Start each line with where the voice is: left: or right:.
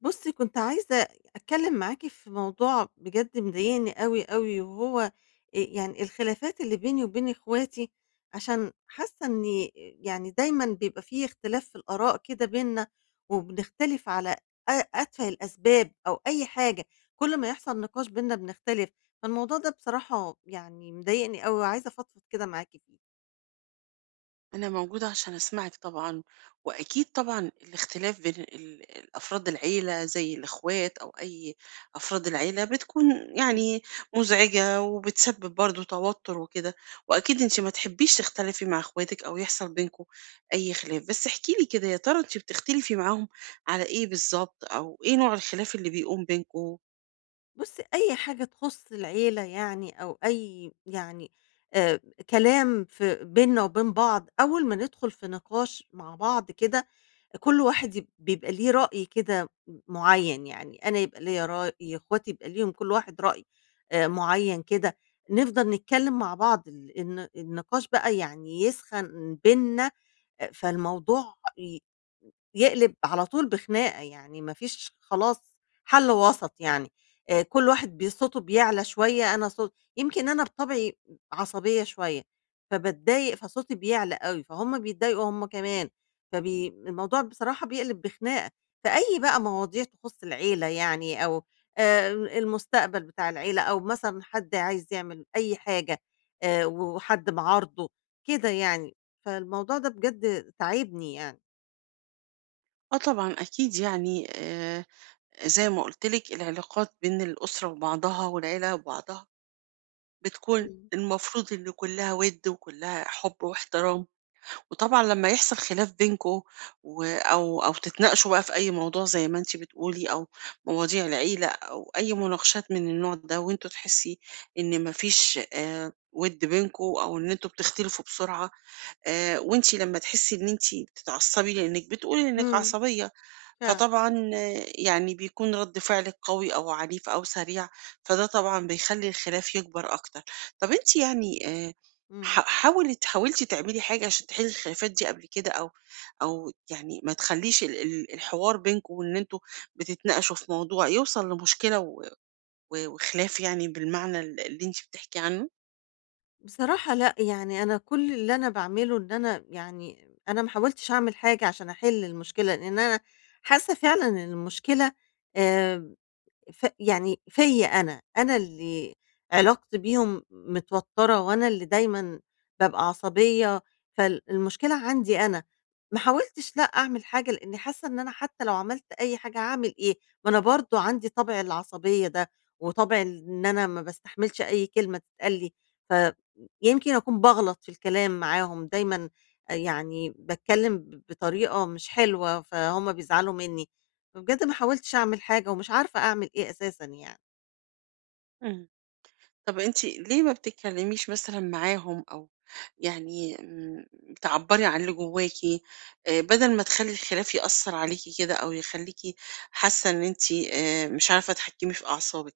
left: بُصّي، كنت عايزة أتكلّم معاكِ في موضوع بجد مضايقني أوي، أوي، وهو يعني الخلافات اللي بيني وبين إخواتي، عشان حاسّة إني يعني دايمًا بيبقى في اختلاف في الآراء كده بيننا، وبنختلف على أتفه الأسباب أو أي حاجة، كل ما يحصل نقاش بيننا بنختلف، فالموضوع ده بصراحة يعني مضايقني أوي، وعايزة أفضفض كده معاكِ فيه.
right: أنا موجودة عشان أسمعِك طبعًا، وأكيد طبعًا الاختلاف بين ال أفراد العيلة زي الإخوات أو أي أفراد العيلة بتكون يعني مزعجة، وبتسبب برضه توتر وكده. وأكيد أنتِ ما تحبيش تختلفي مع إخواتِك أو يحصل بينكم أي خلاف، بس احكي لي كده، يا ترى أنتِ بتختلفي معاهم على إيه بالضبط، أو إيه نوع الخلاف اللي بيقوم بينكم؟
left: بُصّي، أي حاجة تخُص العيلة يعني أو أي يعني آآ كلام في بيننا وبين بعض، أول ما ندخُل في نقاش مع بعض كده، كل واحد بيبقى ليه رأي كده معيّن، يعني أنا يبقى ليّا رأي، إخواتي يبقى ليهم كل واحد رأي معيّن كده، نفضل نتكلّم مع بعض ال الن النقاش بقى يعني يسخن بيننا، فالموضوع يقلب على طول بخناقة، يعني ما فيش خلاص حل وسط يعني، كل واحد صوته بيعلى شوية، أنا صوت يمكن أنا بطبعي عصبية شوية، فباتضايق فصوتي بيعلى أوي، فهُم بيتضايقوا هُم كمان، الموضوع بصراحة بيقلب بخناقة، فأي بقى مواضيع تخُص العيلة يعني أو المستقبل بتاع العيلة أو مثلًا حد عايز يعمل أي حاجة وحد معارضه، كده يعني، فالموضوع ده بجد تاعبني يعني.
right: آه، طبعًا أكيد يعني، زي ما قُلت لِك العلاقات بين الأسرة وبعضها والعيلة وبعضها بتكون
left: إمم.
right: المفروض إن كلّها وِد وكلّها حُب واحترام. وطبعًا لمّا يحصل خلاف بينكم و أو أو تتناقشوا بقى في أي موضوع زي ما أنتِ بتقولي، أو مواضيع العيلة، أو أي مناقشات من النوع ده، وأنتم تحسّي إن ما فيش وِد بينكم، أو إن أنتم بتختلفوا بسرعة. وأنتِ لمّا تحسّي إن أنتِ بتتعصّبي لإنِّك بتقولي إنِّك
left: إمم،
right: عصبية.
left: فعلًا.
right: فطبعًا يعني بيكون رَد فعلِك قوي أو عنيف أو سريع، فده طبعًا بيخلّي الخلاف يكبر أكتر. طَب أنتِ يعني، ح
left: إمم.
right: حاولِت حاولتِ تعملي حاجة عشان تحلّي الخلافات دي قبل كده، أو يعني ما تخلّيش ال ال الحوار بينكم، وإن أنتم بتتناقشوا في موضوع يوصل لمشكلة و و وخلاف، يعني بالمعنى اللي أنتِ بتحكي عنه؟
left: بصراحة لأ، يعني أنا كل اللي أنا باعمله إن أنا يعني أنا ما حاولتش أعمل حاجة عشان أحل المشكلة، لإن أنا حاسة فعلًا إن المشكلة آآ يعني فيّا أنا، أنا اللي علاقتي بيهم متوتّرة وأنا اللي دايمًا بابقى عصبية، فالمشكلة عندي أنا، ما حاولتش لأ أعمل حاجة لإنّي حاسّة إن أنا حتّى لو عملت أي حاجة هاعمل إيه؟ ما أنا برضه عندي طَبع العصبية ده، وطَبع إن أنا ما باستحملش أي كلمة تتقال لي، فيمكن أكون باغلط في الكلام معاهم، دايمًا يعني باتكلّم بطريقة مش حلوة، فهُم بيزعلوا منّي. بجد ما حاولتش أعمل حاجة ومش عارفة أعمل إيه أساسًا يعني.
right: إمم. طب أنتِ ليه ما بتتكلميش مثلًا معاهم، أو يعني تعبّري عن اللي جواكِ؟ بدل ما تخلّي الخلاف يأثّر عليكِ كده، أو يخلّيكِ حاسة إن أنتِ مش عارفة تتحكمي في أعصابِك.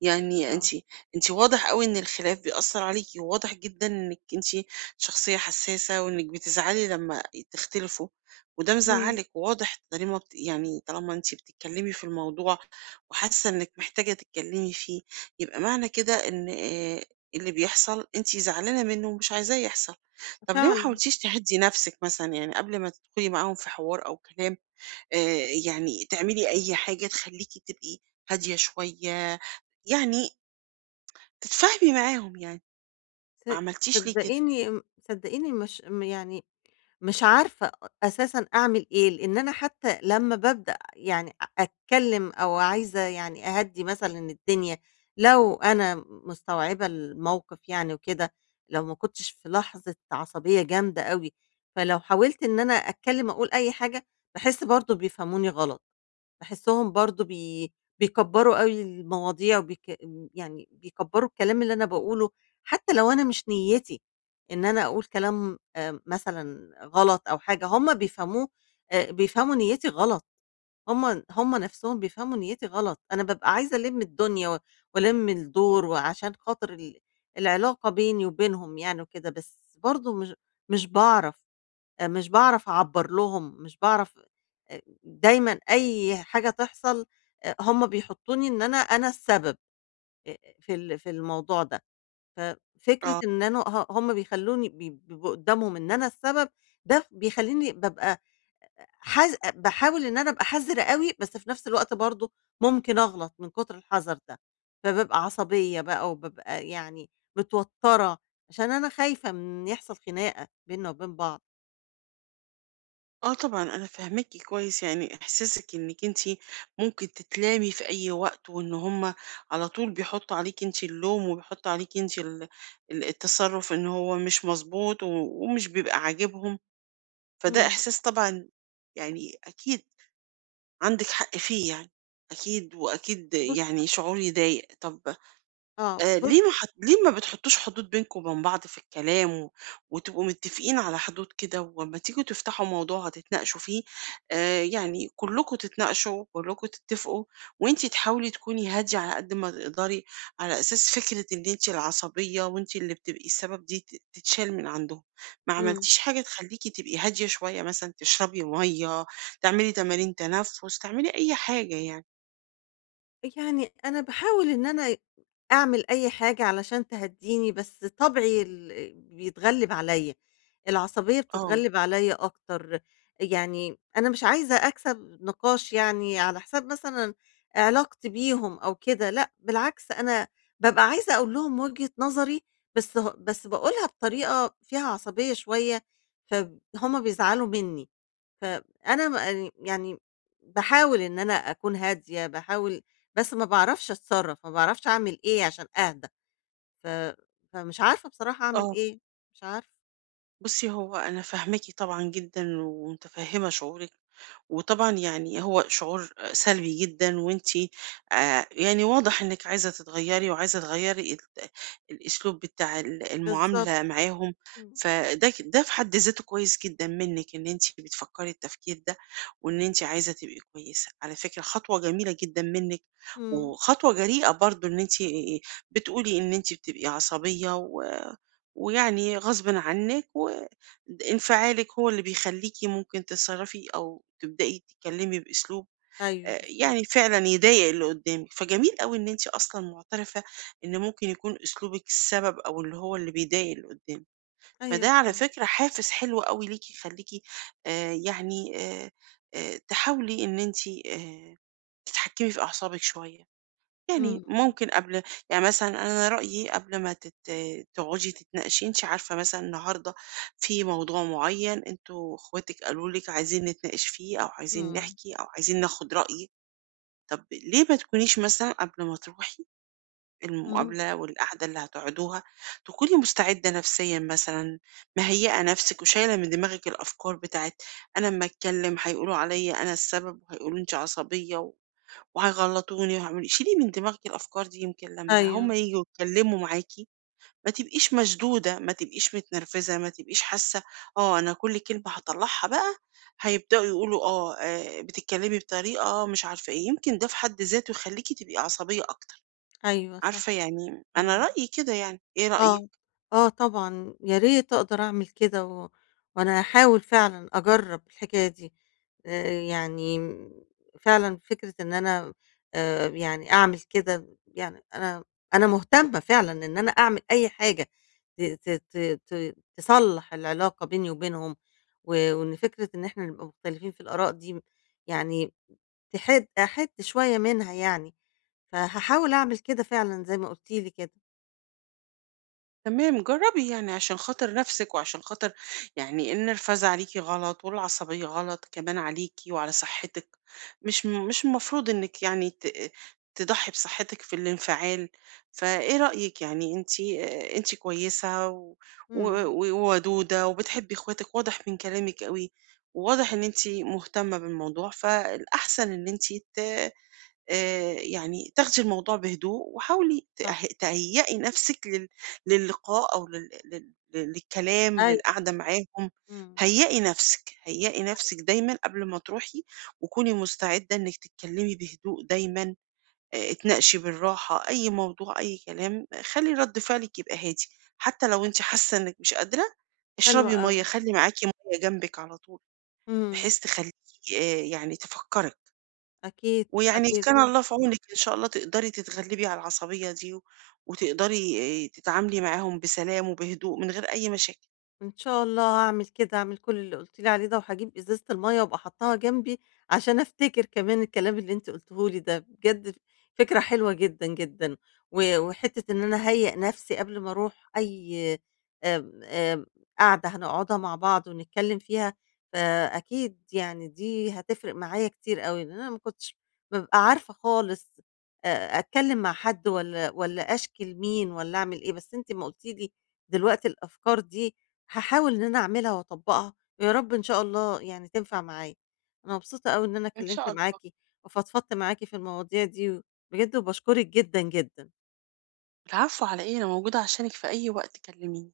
right: يعني أنتِ
left: آه،
right: أنتِ واضح أوي إن الخلاف بيأثّر عليكِ، وواضح جدًا إنِّك أنتِ شخصية حسّاسة، وإنِّك بتزعلي لمّا تختلفوا، وده
left: إمم.
right: مزعّلِك. وواضح طالما يعني طالما أنتِ بتتكلّمي في الموضوع وحاسّة إنِّك محتاجة تتكلّمي فيه، يبقى معنى كده إن اللي بيحصل أنتِ زعلانة منّه ومش عايزاه يحصل. طَب ليه ما
left: فعلًا.
right: حاولتيش تهدّي نَفْسِك مثلًا، يعني قبل ما تدخلي معاهم في حوار أو كلام، يعني تعملي أي حاجة تخلّيكِ تبقي هادية شوية، يعني تتفاهمي معاهم يعني؟
left: ص
right: ما عملتيش ليه كده؟
left: صدقيني م صدقيني مش م يعني مش عارفة أساسًا أعمل إيه، لإن أنا حتى لمّا بابدأ يعني أتكلم أو عايزة يعني أهدّي مثلًا الدنيا، لو أنا مستوعبة الموقف يعني وكده، لو ما كنتش في لحظة عصبية جامدة أوي، فلو حاولت إن أنا أتكلم أقول أي حاجة، باحس برضه بيفهموني غلط. باحسّهم برضه بيكبّروا أوي المواضيع يعني بيكبّروا الكلام اللي أنا باقوله، حتى لو أنا مش نيّتي إن أنا أقول كلام مثلًا غلط أو حاجة، هُم بيفهموه بيفهموا نيّتي غلط، هُم نَفْسهم بيفهموا نيّتي غلط، أنا بابقى عايزة ألِم الدنيا وألِم الدور وعشان خاطر العلاقة بيني وبينهم يعني وكده، بس برضه مش باعرف. مش باعرف أعبّر لهم، مش باعرف، دايمًا أي حاجة تحصل هم بيحطّوني إن أنا السبب في الموضوع ده، ففكرة
right: آه،
left: إن أنا هم بيخلّوني بيبقوا قدّامهم إن أنا السبب، ده بيخلّيني بابقى باحاول إن أنا أبقى حذرة أوي، بس في نفس الوقت برضه ممكن أغلط من كتر الحذر ده، فبابقى عصبية بقى وبابقى يعني متوتّرة، عشان أنا خايفة من يحصل خناقة بيننا وبين بعض.
right: آه، طبعًا أنا فاهماكِ كويس. يعني إحساسِك إنِّك أنتِ ممكن تتلامي في أي وقت، وإن هُم على طول بيحطّوا عليكِ أنتِ اللوم، وبيحطّوا عليكِ أنتِ ال ال التصرُّف، إن هو مش مضبوط ومش بيبقى عاجبهم. فده
left: إمم،
right: إحساس طبعًا يعني أكيد عندِك حق فيه يعني، أكيد وأكيد
left: بُص،
right: يعني شعور يضايق. طَب،
left: آه، بُص،
right: ليه ما بتحطّوش حدود بينكم وبين بعض في الكلام، وتبقوا متّفقين على حدود كده، وأمّا تيجوا تفتحوا موضوع هتتناقشوا فيه، يعني كلّكم تتناقشوا، كلّكم تتّفقوا، وأنتِ تحاولي تكوني هادية على قد ما تقدري، على أساس فكرة إن أنتِ العصبية وأنتِ اللي بتبقي السبب دي تتشال من عندهم. ما
left: إمم.
right: عملتيش حاجة تخلّيكِ تبقي هادية شوية، مثلًا تشربي مَيّة، تعملي تمارين تنفُّس، تعملي أي حاجة يعني؟
left: يعني أنا باحاول إن أنا أعمل أي حاجة علشان تهدّيني، بس طبعي بيتغلِّب عليّا، العصبية
right: آه،
left: بتتغلِّب عليّا أكتر، يعني أنا مش عايزة أكسب نقاش يعني على حساب مثلًا علاقتي بيهم أو كده، لأ بالعكس أنا بابقى عايزة أقول لهم وجهة نظري، بس باقولها بطريقة فيها عصبية شوية، فهُم بيزعلوا منّي. فأنا يعني باحاول إن أنا أكون هادية، باحاول، بس ما باعرفش أتصرّف، ما باعرفش أعمل إيه عشان أهدى، ف فمش عارفة بصراحة أعمل
right: آه.
left: إيه، مش عارفة.
right: بُصّي، هو أنا فاهماكِ طبعًا جدًا ومتفهّمة شعورِك، وطبعًا يعني هو شعور سلبي جدًا. وأنتِ يعني واضح إنِّك عايزة تتغيّري، وعايزة تغيّري الأسلوب بتاع ال
left: بالضبط،
right: المعاملة معاهم.
left: إمم،
right: فده ده في حد ذاته كويس جدًا منِّك، إن أنتِ بتفكّري التفكير ده وإن أنتِ عايزة تبقي كويسة. على فكرة خطوة جميلة جدًا منِّك،
left: إمم،
right: وخطوة جريئة برضه إن أنتِ بتقولي إن أنتِ بتبقي عصبية، ويعني غصبٍ عنِّك وانفعالِك هو اللي بيخلّيكِ ممكن تتصرّفي أو تبدئي تتكلّمي بأسلوب
left: أيوه بالضبط،
right: يعني فعلًا يضايق اللي قُدّامِك. فجميل أوي إن أنتِ أصلًا مُعترفة إن ممكن يكون أسلوبِك السبب، أو اللي هو اللي بيضايق اللي قُدّامِك. فده
left: أيوه
right: على
left: فعلًا،
right: فكرة حافز حلو أوي ليكِ، يخلّيكِ يعني تحاولي إن أنتِ تتحكّمي في أعصابِك شوية. يعني
left: إمم، إمم،
right: ممكن قبل، يعني مثلًا أنا رأيي قبل ما تقعدي تتناقشي، أنتِ عارفة مثلًا النهارده في موضوع معين أنتم أخواتِك قالوا لِك عايزين نتناقش فيه، أو عايزين
left: إمم،
right: نحكي، أو عايزين ناخد رأيِك. طب ليه ما تكونيش مثلًا قبل ما تروحي
left: إمم،
right: المقابلة والقعدة اللي هتقعدوها، تكوني مستعدة نفسيًا مثلًا، مهيئة نفسِك، وشايلة من دماغِك الأفكار بتاعة أنا أمّا أتكلم هيقولوا عليّا أنا السبب، وهيقولوا أنتِ عصبية و وهيغلطوني وهاعمل. شيلي من دماغِك الأفكار دي، يمكن لمّا هم
left: أيوه،
right: ييجوا يتكلموا معاكِ ما تبقيش مشدودة، ما تبقيش متنرفزة، ما تبقيش حاسة آه، أنا كل كلمة هاطلّعها بقى هيبدأوا يقولوا آه، بتتكلمي بطريقة مش عارفة إيه، يمكن ده في حد ذاته يخلّيكِ تبقي عصبية أكتر.
left: أيوه
right: عارفة
left: صح،
right: يعني أنا
left: إمم.
right: رأيي كده يعني، إيه رأيِك؟
left: آه، آه طبعًا، يا ريت أقدر أعمل كده وأنا هاحاول فعلًا أجرّب الحكاية دي، يعني فعلًا فكرة إن أنا يعني أعمل كده، يعني أنا مهتمة فعلًا إن أنا أعمل أي حاجة ت ت ت ت تصلّح العلاقة بيني وبينهم، وإن فكرة إن إحنا نبقى مختلفين في الآراء دي يعني أحِد شوية منها يعني، فهاحاول أعمل كده فعلًا زي ما قُلتِ لي كده.
right: تمام، جرّبي يعني عشان خاطر نَفْسِك، وعشان خاطر يعني النرفزة عليكِ غلط والعصبية غلط كمان عليكِ وعلى صحّتِك، مش المفروض إنِّك يعني تضحّي بصحّتِك في الانفعال. فإيه رأيِك؟ يعني أنتِ أنتِ كويسة و و
left: إمم،
right: وودودة وبتحبّي إخواتِك، واضح من كلامِك أوي. وواضح إن أنتِ مهتمة بالموضوع، فالأحسن إن أنتِ ت يعني تاخدي الموضوع بهدوء، وحاولي
left: صح.
right: تهيّئي نَفْسِك للقاء أو لل لل للكلام،
left: أيوه،
right: للقعدة معاهم.
left: إمم،
right: هيّئي نَفْسِك، هيّئي نَفْسِك دايمًا قبل ما تروحي، وكوني مستعدة إنِّك تتكلّمي بهدوء دايمًا. اتناقشي بالراحة أي موضوع، أي كلام، آه، خلّي رَد فعلِك يبقى هادي. حتى لو أنتِ حاسّة إنِّك مش قادرة،
left: حلو
right: اشربي مَيّة،
left: أوي،
right: خلّي معاكِ مَيّة جنبِك على طول
left: إمم،
right: بحيث تخلّيكِ يعني تفكّري.
left: أكيد،
right: ويعني
left: أكيد.
right: كان آه. الله في عونِك، إن شاء الله تقدري تتغلبي على العصبية دي، وتقدري تتعاملي معاهم بسلام وبهدوء من غير أي مشاكل.
left: إن شاء الله هاعمل كده، هاعمل كل اللي قُلتِ لي عليه ده، وهاجيب إزازة المَيّة وأبقى حاطّاها جنبي عشان أفتكر كمان الكلام اللي أنتِ قُلتيه لي ده، بجد فكرة حلوة جدًا، جدًا، وحتّة إن أنا أهيّأ نَفْسي قبل ما أروح أي آمم، آمم، قعدة هنقعدها مع بعض ونتكلّم فيها، فأكيد يعني دي هتفرق معايا كتير أوي، لإن أنا ما كنتش بابقى عارفة خالص أتكلّم مع حد والّا أشكي لمين والّا أعمل إيه، بس أنتِ أمّا قُلتِ لي دلوقتي الأفكار دي هاحاول إن أنا أعملها وأطبّقها، ويا رب إن شاء الله يعني تنفع معايا. أنا مبسوطة أوي إن أنا
right: إن شاء
left: اتكلمت معاكِ
right: الله.
left: وفضفضت معاكِ في المواضيع دي، بجد وباشكرِك جدًا، جدًا.
right: العفو على إيه، أنا موجودة عشانِك في أي وقت، كلميني.